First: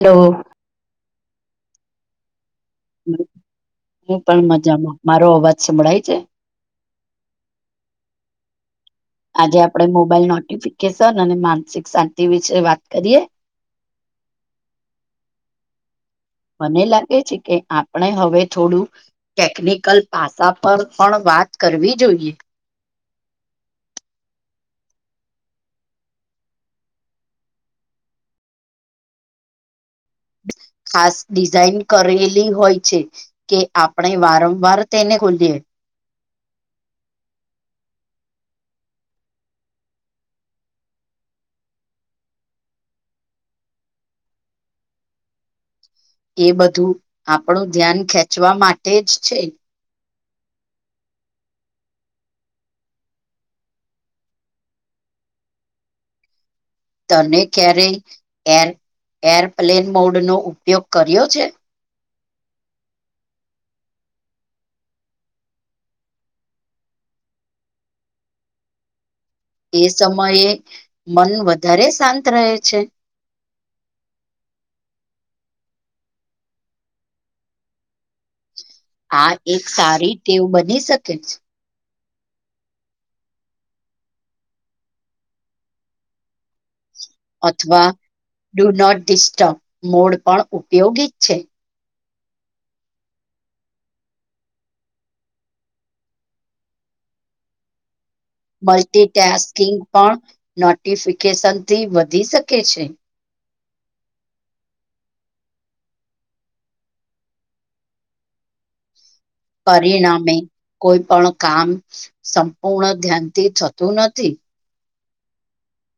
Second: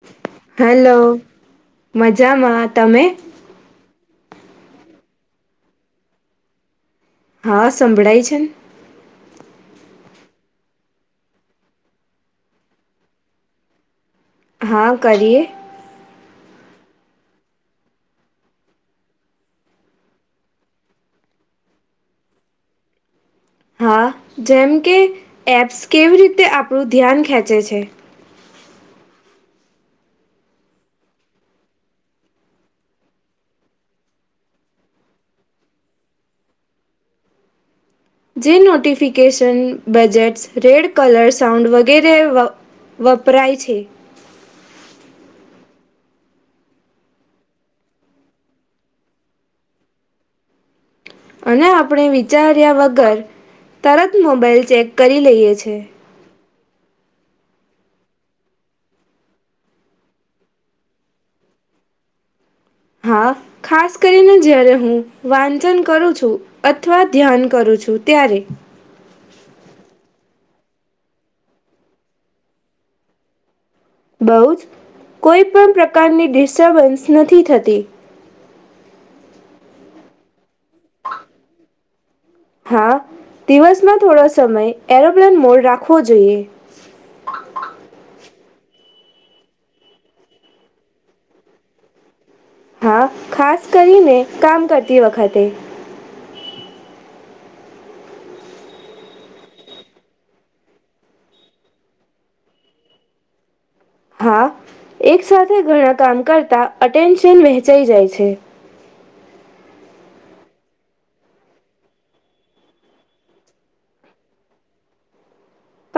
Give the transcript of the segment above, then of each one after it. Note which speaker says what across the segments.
Speaker 1: Hello.
Speaker 2: Hello મજામાં. તમે
Speaker 1: હું પણ મજામાં મારો અવાજ સંભળાય છે.
Speaker 2: હા, સંભળાય છે ને
Speaker 1: આજે આપડે મોબાઈલ નોટિફિકેશન અને માનસિક શાંતિ વિશે વાત કરીએ.
Speaker 2: હા કરીએ
Speaker 1: મને લાગે છે કે આપણે હવે થોડું ટેકનિકલ પાસા પર પણ વાત કરવી જોઈએ.
Speaker 2: હા, જેમ કે એપ્સ કેવી રીતે આપણું ધ્યાન ખેંચે છે.
Speaker 1: ખાસ ડિઝાઇન કરેલી હોય છે. કે આપણે વારંવાર તેને ખોલીએ
Speaker 2: જે notification badges red colour sound વગેરે વપરાય છે.
Speaker 1: એ બધું આપણું ધ્યાન ખેંચવા માટે જ છે.
Speaker 2: અને આપણે વિચાર્યા વગર તરત મોબાઈલ ચેક કરી લઈએ છે.
Speaker 1: તને ક્યારેય એર એરપ્લેન મોડ નો ઉપયોગ કર્યો છે.
Speaker 2: હા ખાસ કરીને જયારે હું વાંચન કરું છું અથવા ધ્યાન કરું છું ત્યારે
Speaker 1: એ સમયે મન વધારે શાંત રહે છે.
Speaker 2: બહું જ કોઈ પણ પ્રકારની ડિસ્ટર્બન્સ નથી થતી
Speaker 1: આ એક સારી ટેવ બની શકે છે.
Speaker 2: હા, દિવસમાં થોડો સમય એરોપ્લેન મોડ રાખવો જોઈએ.
Speaker 1: અથવા ડુ નોટ ડિસ્ટર્બ મોડ પણ ઉપયોગી છે.
Speaker 2: હા, ખાસ કરીને કામ કરતી વખતે
Speaker 1: મલ્ટીટાસ્કિંગ પણ નોટિફિકેશનથી વધી શકે છે.
Speaker 2: હા, એક સાથે ઘણા કામ કરતા અટેન્શન વહેંચાઈ જાય છે.
Speaker 1: પરિણામે કોઈ પણ કામ સંપૂર્ણ ધ્યાનથી થતું નથી.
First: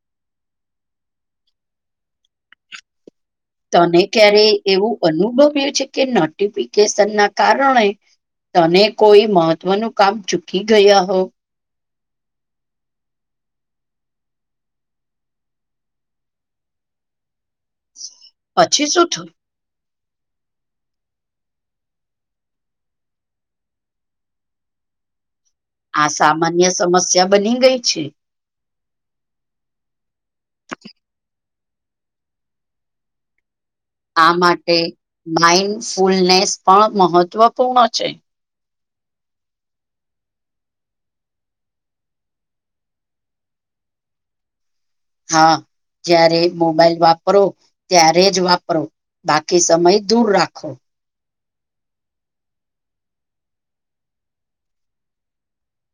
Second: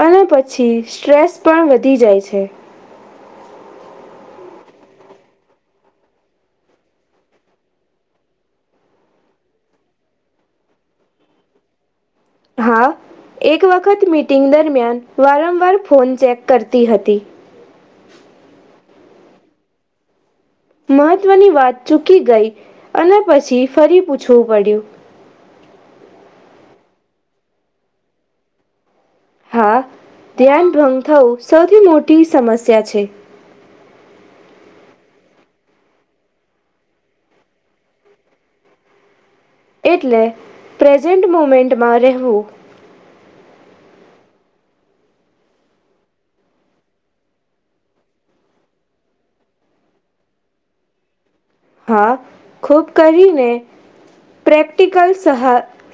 Speaker 2: અને પછી સ્ટ્રેસ પણ વધી જાય છે.
Speaker 1: તને ક્યારે એવું અનુભવ્યું છે કે નોટિફિકેશન ના કારણે તને કોઈ મહત્વનું કામ ચૂકી ગયા હો
Speaker 2: હા, એક વખત મીટિંગ દરમિયાન વારંવાર ફોન ચેક કરતી હતી
Speaker 1: પછી શું થું?
Speaker 2: મહત્વની વાત ચૂકી ગઈ અને પછી ફરી પૂછવું પડ્યું
Speaker 1: આ સામાન્ય સમસ્યા બની ગઈ છે.
Speaker 2: હા! ધ્યાન ભંગ થવું સૌથી મોટી સમસ્યા છે.
Speaker 1: આ, માટે માઇન્ડ ફૂલનેસ પણ મહત્વપૂર્ણ છે.
Speaker 2: એટલે પ્રેઝન્ટ મુમેન્ટમાં રહેવું
Speaker 1: હા! જ્યારે મોબાઈલ વાપરો ત્યારે જ વાપરો બાકી સમય દૂર રાખો
Speaker 2: હા! ખૂબ કરીને પ્રેક્ટિકલ સહ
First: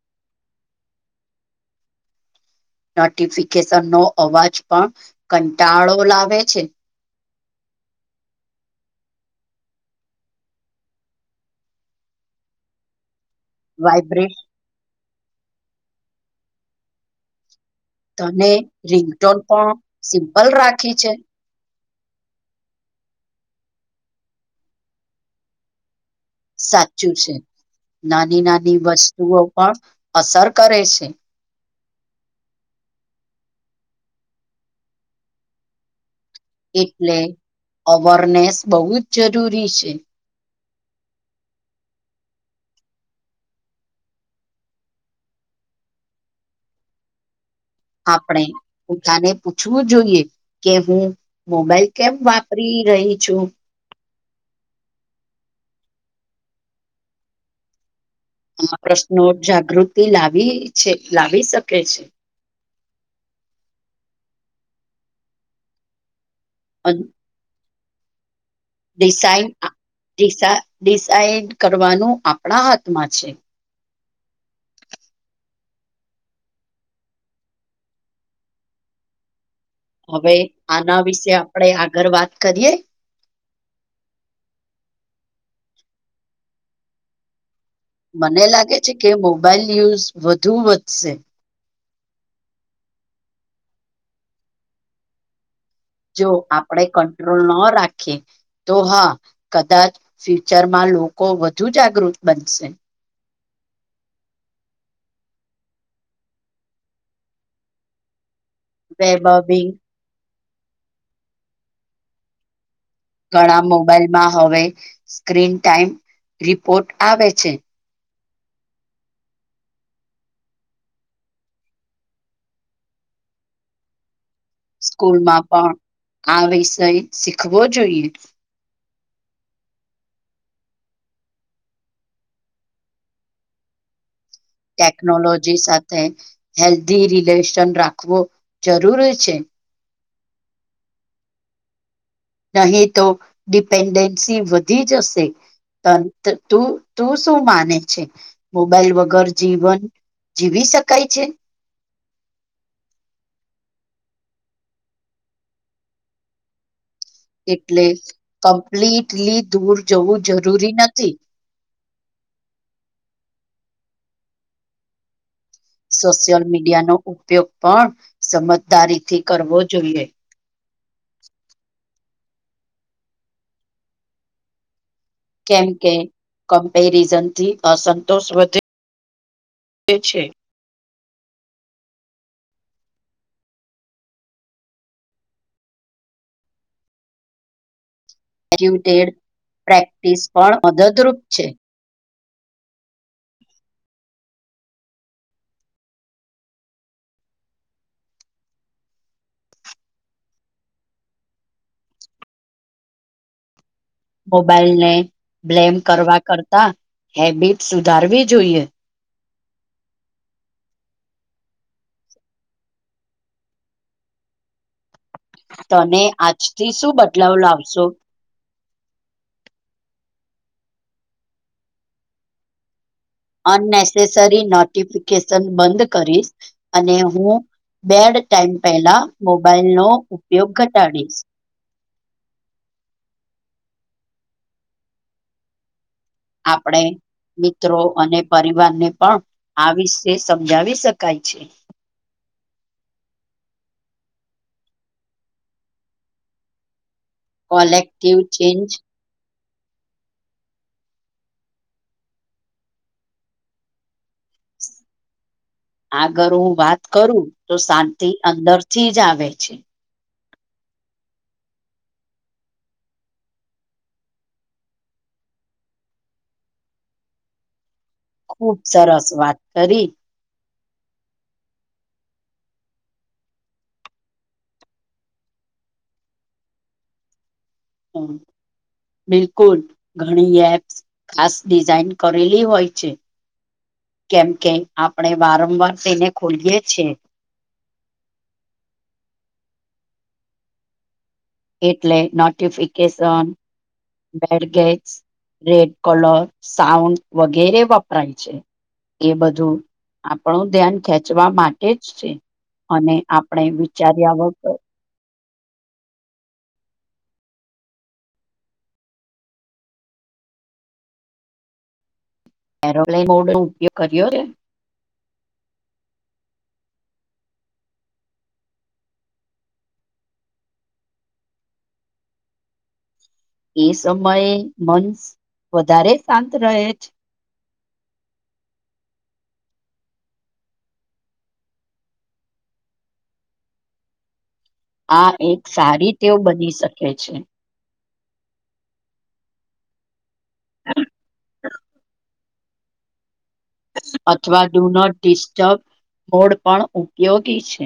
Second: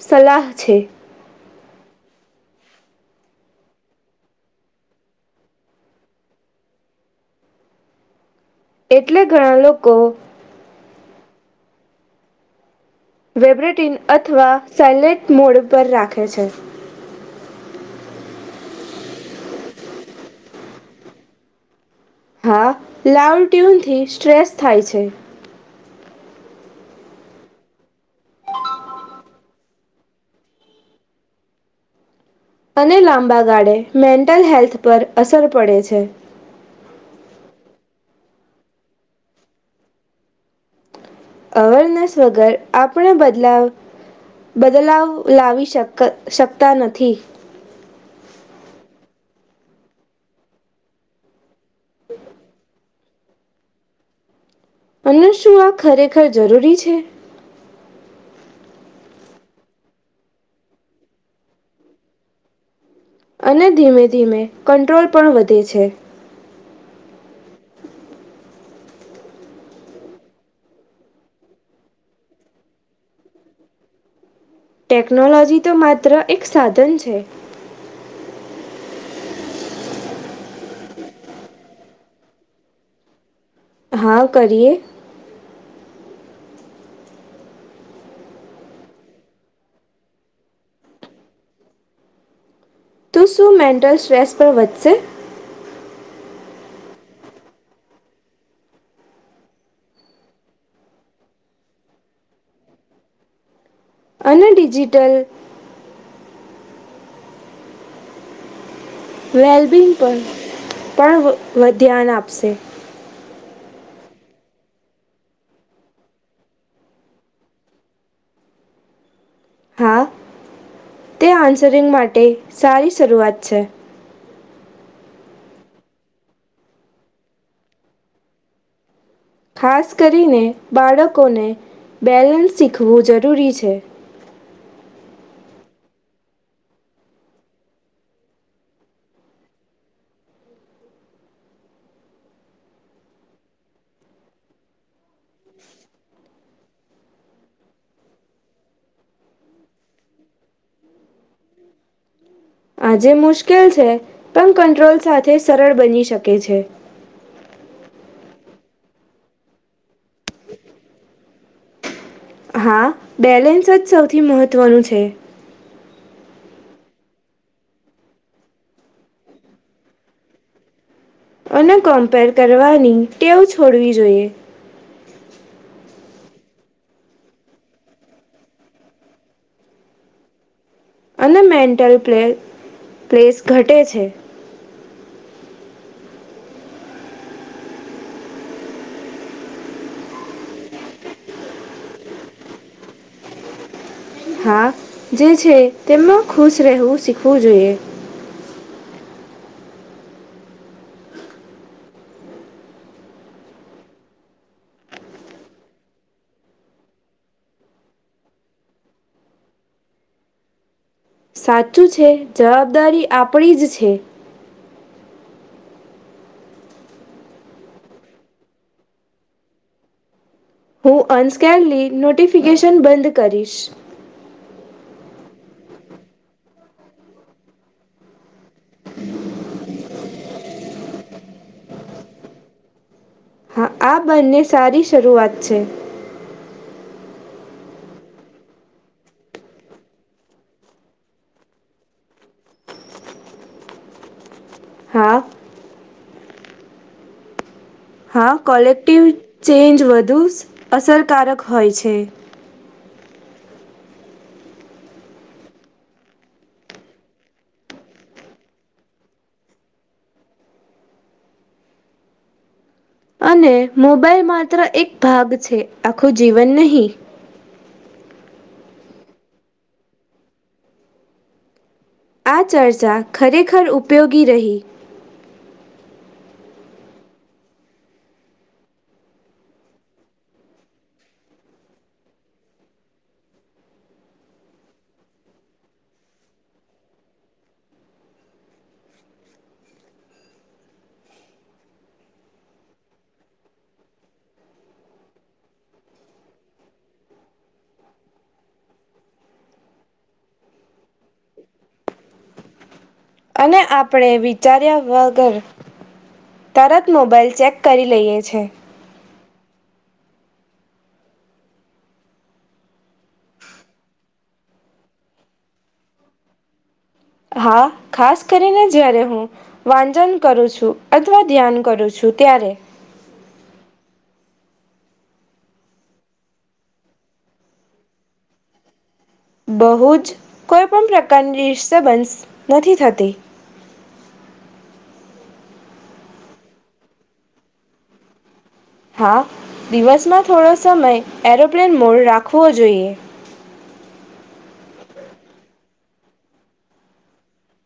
Speaker 2: સલાહ છે.
Speaker 1: નોટિફિકેશન નો અવાજ પણ કંટાળો લાવે છે
Speaker 2: એટલે ઘણા લોકો વેબ્રેટીન
Speaker 1: વાઇબ્રેટ
Speaker 2: અથવા સાયલેટ મોડ પર રાખે છે.
Speaker 1: તને રિંગટોન પણ સિમ્પલ રાખી છે
Speaker 2: હા, લાવ ટ્યુનથી સ્ટ્રેસ થાય છે
Speaker 1: સાચું છે! નાની નાની વસ્તુઓ પણ અસર કરે છે.
Speaker 2: અને લાંબા ગાળે મેન્ટલ હેલ્થ પર અસર પડે છે
Speaker 1: એટલે અવારનેસ બહુ જ જરૂરી છે.
Speaker 2: અવેરનેસ વગર આપણે બદલાવ બદલાવ લાવી શક શકતા નથી.
Speaker 1: આપણે. પોતાને પૂછવું જોઈએ કે હું મોબાઈલ કેમ વાપરી રહી છું.
Speaker 2: અને શું આ ખરેખર જરૂરી છે.
Speaker 1: એમાં પ્રશ્નો જાગૃતિ લાવી છે લાવી શકે છે.
Speaker 2: અને ધીમે ધીમે કંટ્રોલ પણ વધે છે.
Speaker 1: અજ ડિસાઈ અ ડીસા ડિસાઇડ કરવાનું આપણા હાથમાં છે.
Speaker 2: ટેકનોલોજી તો માત્ર એક સાધન છે.
Speaker 1: હવે આના વિશે આપડે આગળ વાત કરીએ.
Speaker 2: હા કરીએ.
Speaker 1: મને લાગે છે કે મોબાઈલ યુઝ વધુ વધશે.
Speaker 2: તું શું મેન્ટલ સ્ટ્રેસ પર વધશે?
Speaker 1: જો આપણેે કંટ્રોલ ન રાખીએ તો હા કદાચ ફ્યુચરમાં લોકો વધુ જાગૃત બનશે.
Speaker 2: અને ડિજિટલ
Speaker 1: વેબિંગ
Speaker 2: વેલબિંગ પર પણ વ વ ધ્યાન આપશે.
Speaker 1: ઘણા મોબાઈલમાં હવે સ્ક્રીન ટાઈમ રિપોર્ટ આવે છે.
Speaker 2: હા તે આન્સરિંગ માટે સારી શરૂઆત છે.
Speaker 1: સ્કૂલમાં પણ આ વિષય શીખવો જોઈએ.
Speaker 2: ખાસ કરીને બાળકોને બેલેન્સ શીખવું જરૂરી છે.
Speaker 1: ટેકનોલોજી સાથે હેલ્ધી રિલેશન રાખવો જરૂરી છે. નહીં તો ડિપેન્ડેન્સી વધી જશે. તમ ત તું તું શું માને છે? મોબાઈલ વગર જીવન જીવી શકાય છે?
Speaker 2: આજે મુશ્કેલ છે, પણ કંટ્રોલ સાથે સરળ બની શકે છે.
Speaker 1: એટલે જ કમ્પ્લીટલી દૂર જવું જરૂરી નથી.
Speaker 2: હા બેલેન્સ જ સૌથી મહત્ત્વનું છે.
Speaker 1: સોશિયલ મીડિયાનો ઉપયોગ પણ સમજદારી થી કરવો જોઈએ.
Speaker 2: અને કમ્પેર કરવાની ટેવ છોડવી જોઈએ.
Speaker 1: કેમ કે કમ્પેરિઝનથી અસંતોષ વધે એ છે.
Speaker 2: અને મેન્ટલ પ્લે પ્લેસ ઘટે છે.
Speaker 1: [unintelligible] પ્રેક્ટિસ પણ મદદ રૂપ છે.
Speaker 2: હા જે છે, તેમાં ખુશ રહેવું શીખવું જોઈએ.
Speaker 1: મોબાઈલને બ્લેમ કરવા કરતા હેબિટ સુધારવી જોઈએ.
Speaker 2: સાચું છે, જવાબદારી આપણી જ છે.
Speaker 1: તને આજથી શું બદલાવ લાવશો?
Speaker 2: હું અનસ્કેનલી નોટિફિકેશન બંધ કરીશ
Speaker 1: અનનેસેસરી નોટિફિકેશન બંધ કરીશ. અને હું બેડ ટાઈમ પહેલા મોબાઈલનો ઉપયોગ ઘટાડીશ.
Speaker 2: હા આ બંને સારી શરૂઆત છે.
Speaker 1: આપડે મિત્રો અને પરિવારને પણ આ વિશે સમજાવી શકાય છે.
Speaker 2: હા.
Speaker 1: કોલે
Speaker 2: હા કોલેક્ટિવ ચેન્જ વધુ અસરકારક હોય છે.
Speaker 1: આગળ હું વાત કરું તો શાંતિ અંદરથી જ આવે છે.
Speaker 2: અને મોબાઈલ માત્ર એક ભાગ છે, આખું જીવન નહી.
Speaker 1: ખુબ સરસ વાત કરી
Speaker 2: આ ચર્ચા ખરેખર ઉપયોગી રહી
Speaker 1: [inaudible] બિલકુલ ઘણી એપ્સ ખાસ ડિઝઇન કરેલી હોય છે. કેમ કે આપણે વારંવાર તેને ખોલીયે છે. એટલે notification badges, red colour, sound વગેરે વપરાય છે. એ બધું આપણું ધ્યાન ખેંચવા માટે જ છે, અને આ
Speaker 2: ને આપણે વિચાર્યા વગર તરત મોબાઈલ ચેક કરી લઈએ છે.
Speaker 1: એરોપ્લેન મોડનો ઉપયોગ કર્યો કે?
Speaker 2: હા ખાસ કરીને જયારે હું વાચન કરું છું અથવા ધ્યાન કરું છું ત્યારે
Speaker 1: એ સમયે મન વધારે શાંત રહે
Speaker 2: બહુ જ કોઈપણ પ્રકારની ડિસ્ટર્બન્સ નથી થતી.
Speaker 1: આ એક સારી ટેવ બની શકે છે.
Speaker 2: હા દિવસમાં થોડો સમય એરોપ્લેન મોડ રાખવો જોઈએ.
Speaker 1: અથવા ડુ નોટ ડિસ્ટર્બ મોડ પણ ઉપયોગી છે.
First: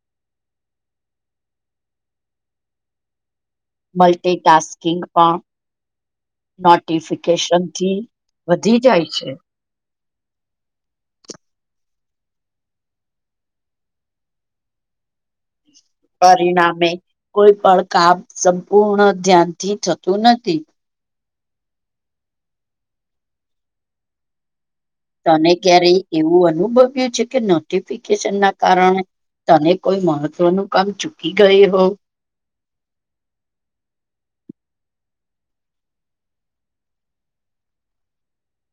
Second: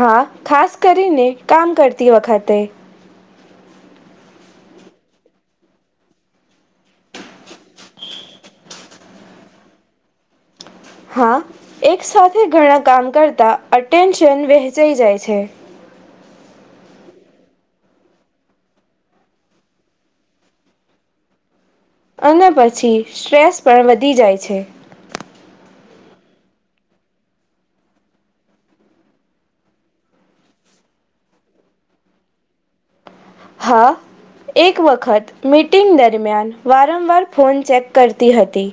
Speaker 2: હા ખાસ કરીને કામ કરતી વખતે
Speaker 1: મલ્ટીટાસ્કીિંગ પણ નોટિફિકેશન થી વધી જાય છે.
Speaker 2: હા, એક સાથે ઘણા કામ કરતા અટેન્શન વહેંચાઈ જાય છે.
Speaker 1: પરિણામે કોઈ પણ કામ સંપૂર્ણ ધ્યાનથી થતું નથી.
Speaker 2: અને પછી સ્ટ્રેસ પણ વધી જાય છે.
Speaker 1: તને ક્યારેય એવું અનુભવ્યું કે છે નોટિફિકેશન ના કારણે તને કોઈ મહત્વનું કામ ચૂકી ગઈ હોવ
Speaker 2: હા. એક વખત મીટિંગ દરમિયાન વારંવાર ફોન ચેક કરતી હતી.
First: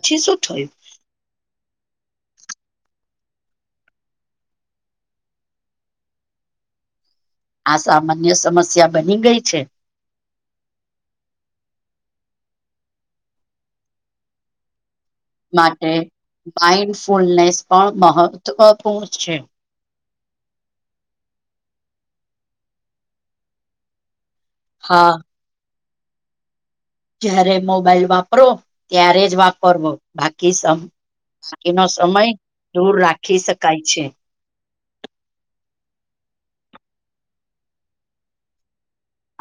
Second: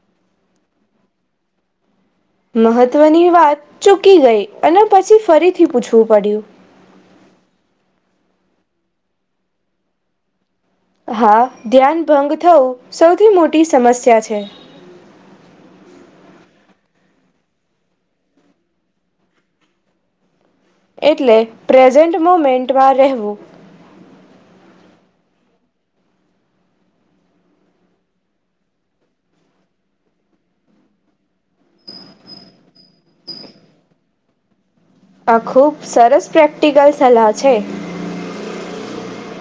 Speaker 1: પછી શું થયું?
Speaker 2: મહત્વની વાત ચૂકી ગઈ અને પછી ફરીથી પૂછવું પડ્યું
Speaker 1: આ સામાન્ય સમસ્યા બની ગઈ છે.
Speaker 2: હા, ધ્યાન ભંગ થવું સૌથી મોટી સમસ્યા છે.
Speaker 1: માટે માઇન્ડ ફૂલનેસ પણ મહત્વપૂર્ણ છે.
Speaker 2: એટલે પ્રેઝન્ટ મુમેન્ટમાં રહેવું
Speaker 1: હા. જયારે મોબાઈલ વાપરો ત્યારે જ વાપરવો બાકી સમ બાકી નો સમય દૂર રાખી શકાય છે.
Speaker 2: આ ખૂબ સરસ પ્રેક્ટિકલ સલાહ છે.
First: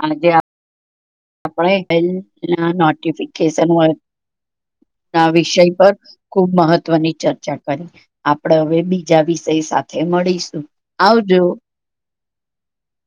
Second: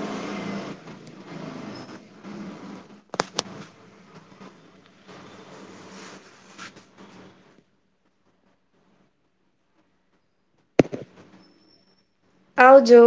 Speaker 1: આજ આપણે [unintelligible] નોટિફિકેશન હોય ના વિષય પર ખુબ મહત્વની ચર્ચા કરી આપણે હવે બીજા વિષય સાથે મળીશું આવજો.
Speaker 2: આવજો.